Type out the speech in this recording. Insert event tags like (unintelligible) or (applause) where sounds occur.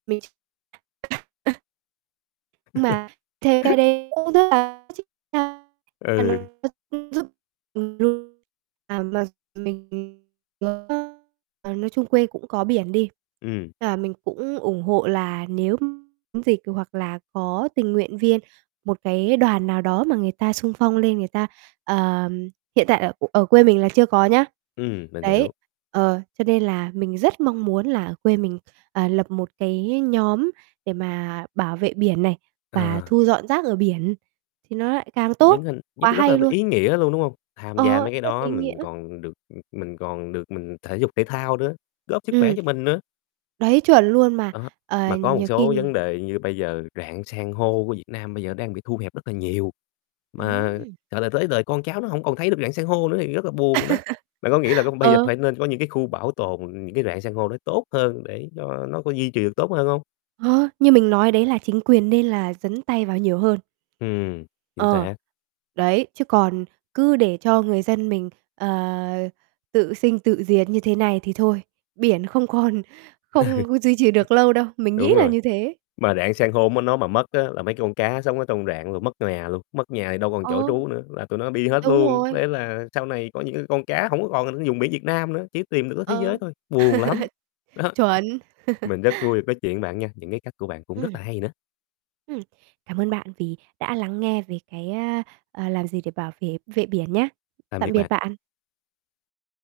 Mình (unintelligible) Nhưng (laughs) mà theo cái đấy cũ rất là có chức năng Ừ. thành (unintelligible) giúp (unintelligible) à, mà mình (unintelligible) à, nói chung quê cũng có biển đi, Ừm. là mình cũng ủng hộ là nếu (unintelligible) dịch hoặc là có tình nguyện viên, một cái đoàn nào đó mà người ta xung phong lên người ta ờ, hiện tại ở (unintelligible) ở quê mình là chưa có nhá. Ừm, mình Đấy, hiểu. ờ, cho nên là mình rất mong muốn là quê mình, à, lập một cái nhóm để mà bảo vệ biển này, và Ờ. thu dọn rác ở biển, thì nó lại càng Những tốt, hình nhất quá rất là hay luôn. ý nghĩa luôn, đúng hông? Tham gia Ờ, mấy cái rất đó ý nghĩa. mình còn được mình còn được mình thể dục thể thao nữa, góp sức khỏe Ừm, cho mình nữa. đấy, chuẩn luôn, mà, Đó, ờ, mà có một nhiều khi số vấn đề như bây giờ rạn san hô của Việt Nam bây giờ đang bị thu hẹp rất là nhiều, mà, Ừm. gọi là, tới đời con cháu nó hông còn thấy được rạn san hô nữa thì rất là buồn đó. Bạn có nghĩ là cái (laughs) con bây giờ Ờ. phải nên có những cái khu bảo tồn những cái rạn san hô nó tốt hơn để cho nó có duy trì được tốt hơn hông? Ờ, như mình nói đấy là chính quyền nên là dấn tay vào nhiều hơn. Ừm, chính Ờ, xác. đấy, chứ còn cứ để cho người dân mình, ờ, tự sinh, tự diệt như thế này thì thôi, biển không còn Ừ. không duy trì được lâu đâu, mình nghĩ Đúng là rồi, như thế. mà rạn san hôm m nó mà mất á là mấy cái con cá sống ở trong rạn rồi mất nhà luôn, mất nhà thì đâu còn chỗ Ờ. trú nữa, là tụi nó đi hết Đúng luôn. rồi. Thế là sau này có những cái con cá hổng có còn (unintelligible) vùng biển Việt Nam nữa, chỉ tìm được ở thế giới Ờ. thôi, buồn lắm, đó. (laughs) Chuẩn. (laughs) Mình rất vui được nói chuyện bạn nha, những cái cách của bạn cũng rất Ừm. là hay nữa. Ừm, cảm ơn bạn vì đã lắng nghe về cái, a, à, làm gì để bảo vệ vệ biển nhá. Tạm Tạm biệt biệt bạn. bạn.